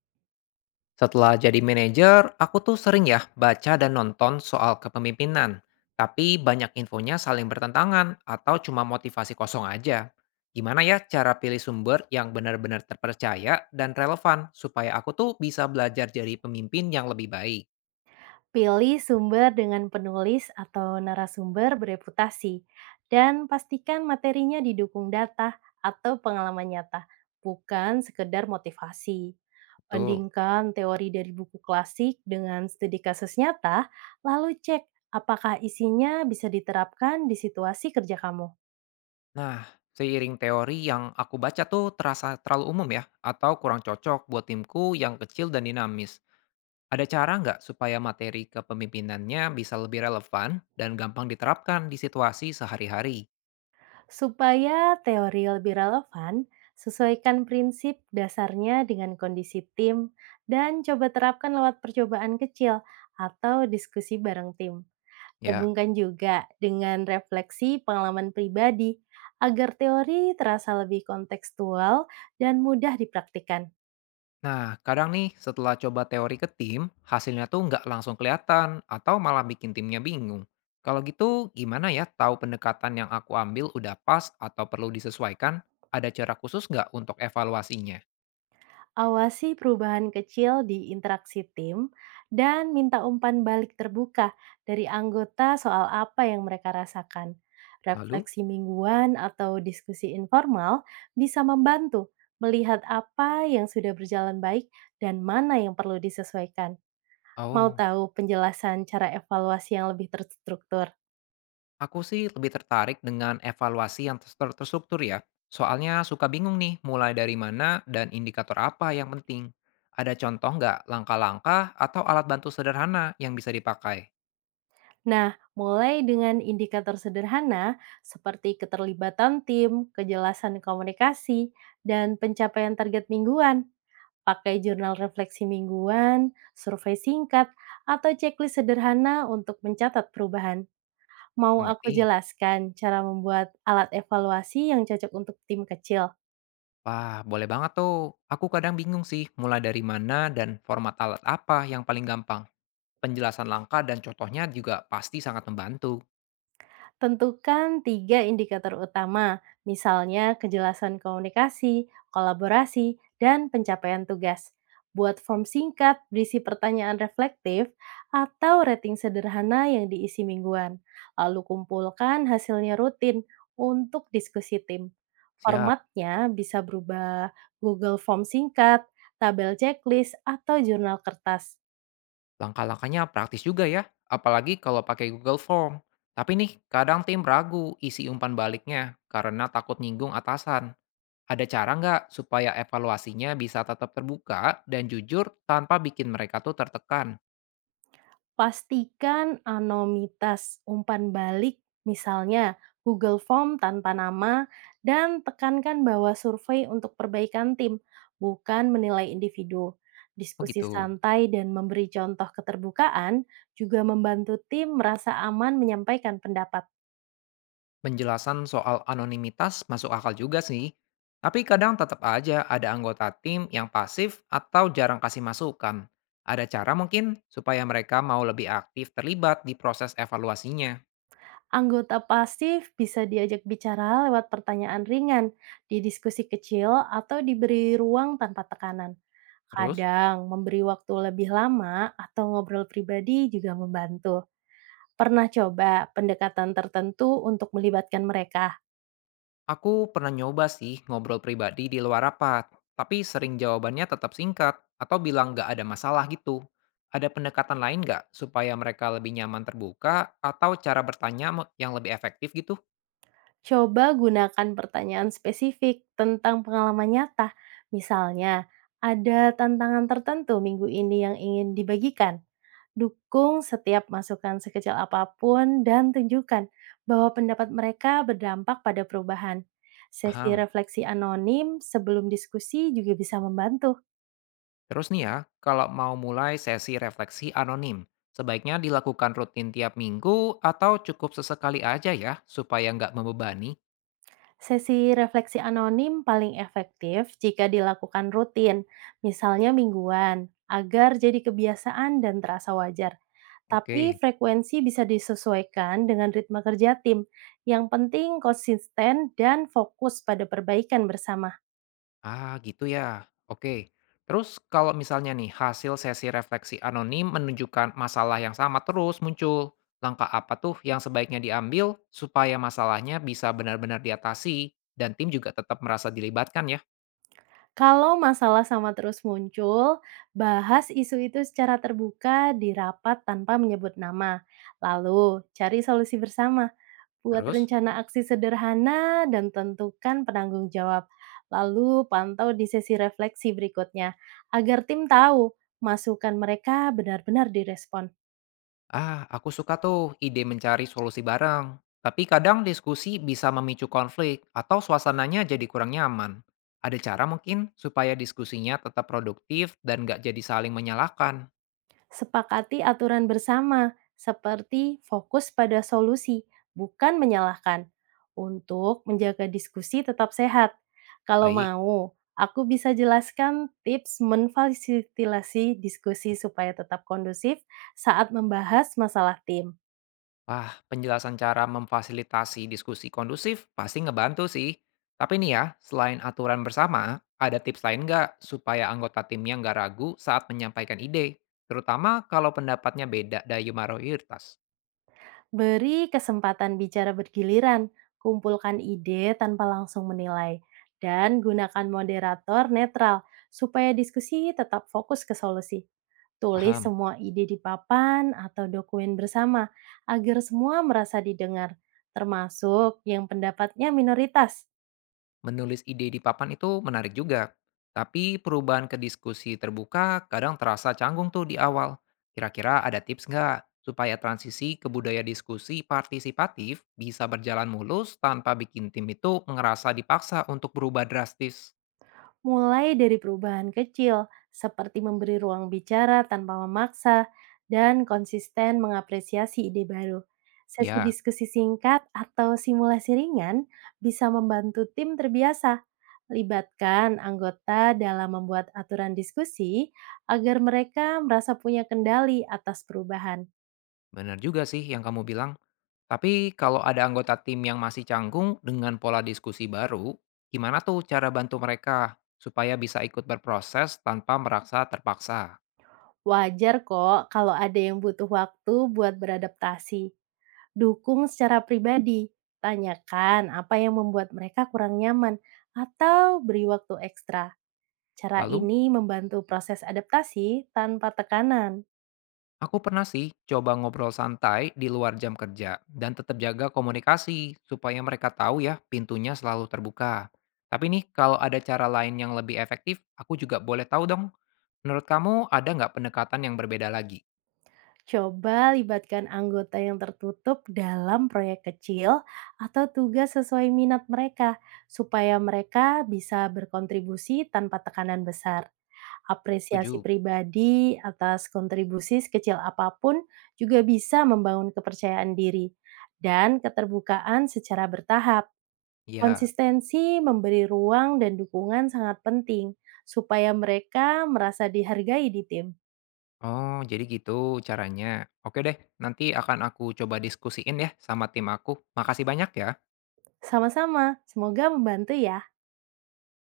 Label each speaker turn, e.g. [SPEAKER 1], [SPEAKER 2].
[SPEAKER 1] Setelah jadi manajer, aku tuh sering ya baca dan nonton soal kepemimpinan. Tapi banyak infonya saling bertentangan atau cuma motivasi kosong aja. Gimana ya cara pilih sumber yang benar-benar terpercaya dan relevan supaya aku tuh bisa belajar jadi pemimpin yang lebih baik.
[SPEAKER 2] Pilih sumber dengan penulis atau narasumber bereputasi, dan pastikan materinya didukung data atau pengalaman nyata, bukan sekedar motivasi.
[SPEAKER 1] Tuh.
[SPEAKER 2] Bandingkan teori dari buku klasik dengan studi kasus nyata, lalu cek apakah isinya bisa diterapkan di situasi kerja kamu.
[SPEAKER 1] Nah, seiring teori yang aku baca tuh terasa terlalu umum ya atau kurang cocok buat timku yang kecil dan dinamis. Ada cara nggak supaya materi kepemimpinannya bisa lebih relevan dan gampang diterapkan di situasi sehari-hari?
[SPEAKER 2] Supaya teori lebih relevan, sesuaikan prinsip dasarnya dengan kondisi tim dan coba terapkan lewat percobaan kecil atau diskusi bareng tim.
[SPEAKER 1] Ya.
[SPEAKER 2] Gabungkan juga dengan refleksi pengalaman pribadi agar teori terasa lebih kontekstual dan mudah dipraktikkan.
[SPEAKER 1] Nah, kadang nih setelah coba teori ke tim, hasilnya tuh nggak langsung kelihatan atau malah bikin timnya bingung. Kalau gitu, gimana ya tahu pendekatan yang aku ambil udah pas atau perlu disesuaikan? Ada cara khusus nggak untuk evaluasinya?
[SPEAKER 2] Awasi perubahan kecil di interaksi tim dan minta umpan balik terbuka dari anggota soal apa yang mereka rasakan.
[SPEAKER 1] Lalu?
[SPEAKER 2] Refleksi mingguan atau diskusi informal bisa membantu melihat apa yang sudah berjalan baik dan mana yang perlu disesuaikan. Mau
[SPEAKER 1] Oh.
[SPEAKER 2] tahu penjelasan cara evaluasi yang lebih terstruktur?
[SPEAKER 1] Aku sih lebih tertarik dengan evaluasi yang terstruktur ya. Soalnya suka bingung nih mulai dari mana dan indikator apa yang penting. Ada contoh nggak langkah-langkah atau alat bantu sederhana yang bisa dipakai?
[SPEAKER 2] Nah, mulai dengan indikator sederhana seperti keterlibatan tim, kejelasan komunikasi, dan pencapaian target mingguan. Pakai jurnal refleksi mingguan, survei singkat, atau checklist sederhana untuk mencatat perubahan. Mau aku
[SPEAKER 1] Mengerti?
[SPEAKER 2] jelaskan cara membuat alat evaluasi yang cocok untuk tim kecil?
[SPEAKER 1] Wah, boleh banget tuh. Aku kadang bingung sih mulai dari mana dan format alat apa yang paling gampang. Penjelasan langkah dan contohnya juga pasti sangat membantu.
[SPEAKER 2] Tentukan tiga indikator utama, misalnya kejelasan komunikasi, kolaborasi, dan pencapaian tugas. Buat form singkat berisi pertanyaan reflektif atau rating sederhana yang diisi mingguan. Lalu kumpulkan hasilnya rutin untuk diskusi tim.
[SPEAKER 1] Siap.
[SPEAKER 2] Formatnya bisa berubah Google Form singkat, tabel checklist, atau jurnal kertas.
[SPEAKER 1] Langkah-langkahnya praktis juga ya, apalagi kalau pakai Google Form. Tapi nih, kadang tim ragu isi umpan baliknya karena takut nyinggung atasan. Ada cara nggak supaya evaluasinya bisa tetap terbuka dan jujur tanpa bikin mereka tuh tertekan?
[SPEAKER 2] Pastikan anonimitas umpan balik, misalnya Google Form tanpa nama, dan tekankan bahwa survei untuk perbaikan tim, bukan menilai individu.
[SPEAKER 1] Oh
[SPEAKER 2] Diskusi
[SPEAKER 1] gitu.
[SPEAKER 2] santai dan memberi contoh keterbukaan juga membantu tim merasa aman menyampaikan pendapat.
[SPEAKER 1] Penjelasan soal anonimitas masuk akal juga sih. Tapi kadang tetap aja ada anggota tim yang pasif atau jarang kasih masukan. Ada cara mungkin supaya mereka mau lebih aktif terlibat di proses evaluasinya.
[SPEAKER 2] Anggota pasif bisa diajak bicara lewat pertanyaan ringan, di diskusi kecil, atau diberi ruang tanpa tekanan.
[SPEAKER 1] Terus?
[SPEAKER 2] Kadang memberi waktu lebih lama atau ngobrol pribadi juga membantu. Pernah coba pendekatan tertentu untuk melibatkan mereka?
[SPEAKER 1] Aku pernah nyoba sih ngobrol pribadi di luar rapat, tapi sering jawabannya tetap singkat atau bilang nggak ada masalah gitu. Ada pendekatan lain nggak supaya mereka lebih nyaman terbuka atau cara bertanya yang lebih efektif gitu?
[SPEAKER 2] Coba gunakan pertanyaan spesifik tentang pengalaman nyata. Misalnya, ada tantangan tertentu minggu ini yang ingin dibagikan? Dukung setiap masukan sekecil apapun dan tunjukkan bahwa pendapat mereka berdampak pada perubahan. Sesi
[SPEAKER 1] Paham.
[SPEAKER 2] refleksi anonim sebelum diskusi juga bisa membantu.
[SPEAKER 1] Terus nih ya, kalau mau mulai sesi refleksi anonim, sebaiknya dilakukan rutin tiap minggu atau cukup sesekali aja ya supaya nggak membebani?
[SPEAKER 2] Sesi refleksi anonim paling efektif jika dilakukan rutin, misalnya mingguan, agar jadi kebiasaan dan terasa wajar. Tapi
[SPEAKER 1] Oke.
[SPEAKER 2] frekuensi bisa disesuaikan dengan ritme kerja tim. Yang penting konsisten dan fokus pada perbaikan bersama.
[SPEAKER 1] Ah, gitu ya. Oke. Terus kalau misalnya nih hasil sesi refleksi anonim menunjukkan masalah yang sama terus muncul, langkah apa tuh yang sebaiknya diambil supaya masalahnya bisa benar-benar diatasi dan tim juga tetap merasa dilibatkan ya?
[SPEAKER 2] Kalau masalah sama terus muncul, bahas isu itu secara terbuka di rapat tanpa menyebut nama. Lalu, cari solusi bersama, buat
[SPEAKER 1] Terus,
[SPEAKER 2] rencana aksi sederhana dan tentukan penanggung jawab. Lalu, pantau di sesi refleksi berikutnya agar tim tahu masukan mereka benar-benar direspon.
[SPEAKER 1] ah, aku suka tuh ide mencari solusi bareng. Tapi kadang diskusi bisa memicu konflik atau suasananya jadi kurang nyaman. Ada cara mungkin supaya diskusinya tetap produktif dan nggak jadi saling menyalahkan.
[SPEAKER 2] Sepakati aturan bersama, seperti fokus pada solusi, bukan menyalahkan, untuk menjaga diskusi tetap sehat. Kalau
[SPEAKER 1] Baik.
[SPEAKER 2] mau, aku bisa jelaskan tips memfasilitasi diskusi supaya tetap kondusif saat membahas masalah tim.
[SPEAKER 1] Wah, penjelasan cara memfasilitasi diskusi kondusif pasti ngebantu sih. Tapi nih ya, selain aturan bersama, ada tips lain nggak supaya anggota timnya nggak ragu saat menyampaikan ide? Terutama kalau pendapatnya beda dari mayoritas.
[SPEAKER 2] Beri kesempatan bicara bergiliran, kumpulkan ide tanpa langsung menilai, dan gunakan moderator netral supaya diskusi tetap fokus ke solusi. Tulis
[SPEAKER 1] Paham?
[SPEAKER 2] semua ide di papan atau dokumen bersama agar semua merasa didengar, termasuk yang pendapatnya minoritas.
[SPEAKER 1] Menulis ide di papan itu menarik juga, tapi perubahan ke diskusi terbuka kadang terasa canggung tuh di awal. Kira-kira ada tips nggak supaya transisi ke budaya diskusi partisipatif bisa berjalan mulus tanpa bikin tim itu ngerasa dipaksa untuk berubah drastis?
[SPEAKER 2] Mulai dari perubahan kecil, seperti memberi ruang bicara tanpa memaksa, dan konsisten mengapresiasi ide baru. Sesi
[SPEAKER 1] Ya,
[SPEAKER 2] diskusi singkat atau simulasi ringan bisa membantu tim terbiasa. Libatkan anggota dalam membuat aturan diskusi agar mereka merasa punya kendali atas perubahan.
[SPEAKER 1] benar juga sih yang kamu bilang. Tapi kalau ada anggota tim yang masih canggung dengan pola diskusi baru, gimana tuh cara bantu mereka supaya bisa ikut berproses tanpa merasa terpaksa?
[SPEAKER 2] Wajar kok kalau ada yang butuh waktu buat beradaptasi. Dukung secara pribadi, tanyakan apa yang membuat mereka kurang nyaman, atau beri waktu ekstra. Cara
[SPEAKER 1] Lalu?
[SPEAKER 2] ini membantu proses adaptasi tanpa tekanan.
[SPEAKER 1] Aku pernah sih coba ngobrol santai di luar jam kerja dan tetap jaga komunikasi supaya mereka tahu ya pintunya selalu terbuka. Tapi nih kalau ada cara lain yang lebih efektif, aku juga boleh tahu dong. Menurut kamu ada nggak pendekatan yang berbeda lagi?
[SPEAKER 2] Coba libatkan anggota yang tertutup dalam proyek kecil atau tugas sesuai minat mereka, supaya mereka bisa berkontribusi tanpa tekanan besar. Apresiasi
[SPEAKER 1] Setuju?
[SPEAKER 2] pribadi atas kontribusi sekecil apapun juga bisa membangun kepercayaan diri dan keterbukaan secara bertahap.
[SPEAKER 1] Iya.
[SPEAKER 2] Konsistensi memberi ruang dan dukungan sangat penting supaya mereka merasa dihargai di tim.
[SPEAKER 1] Oh, jadi gitu caranya. Oke deh, nanti akan aku coba diskusiin ya sama tim aku. Makasih banyak ya.
[SPEAKER 2] Sama-sama, semoga membantu ya.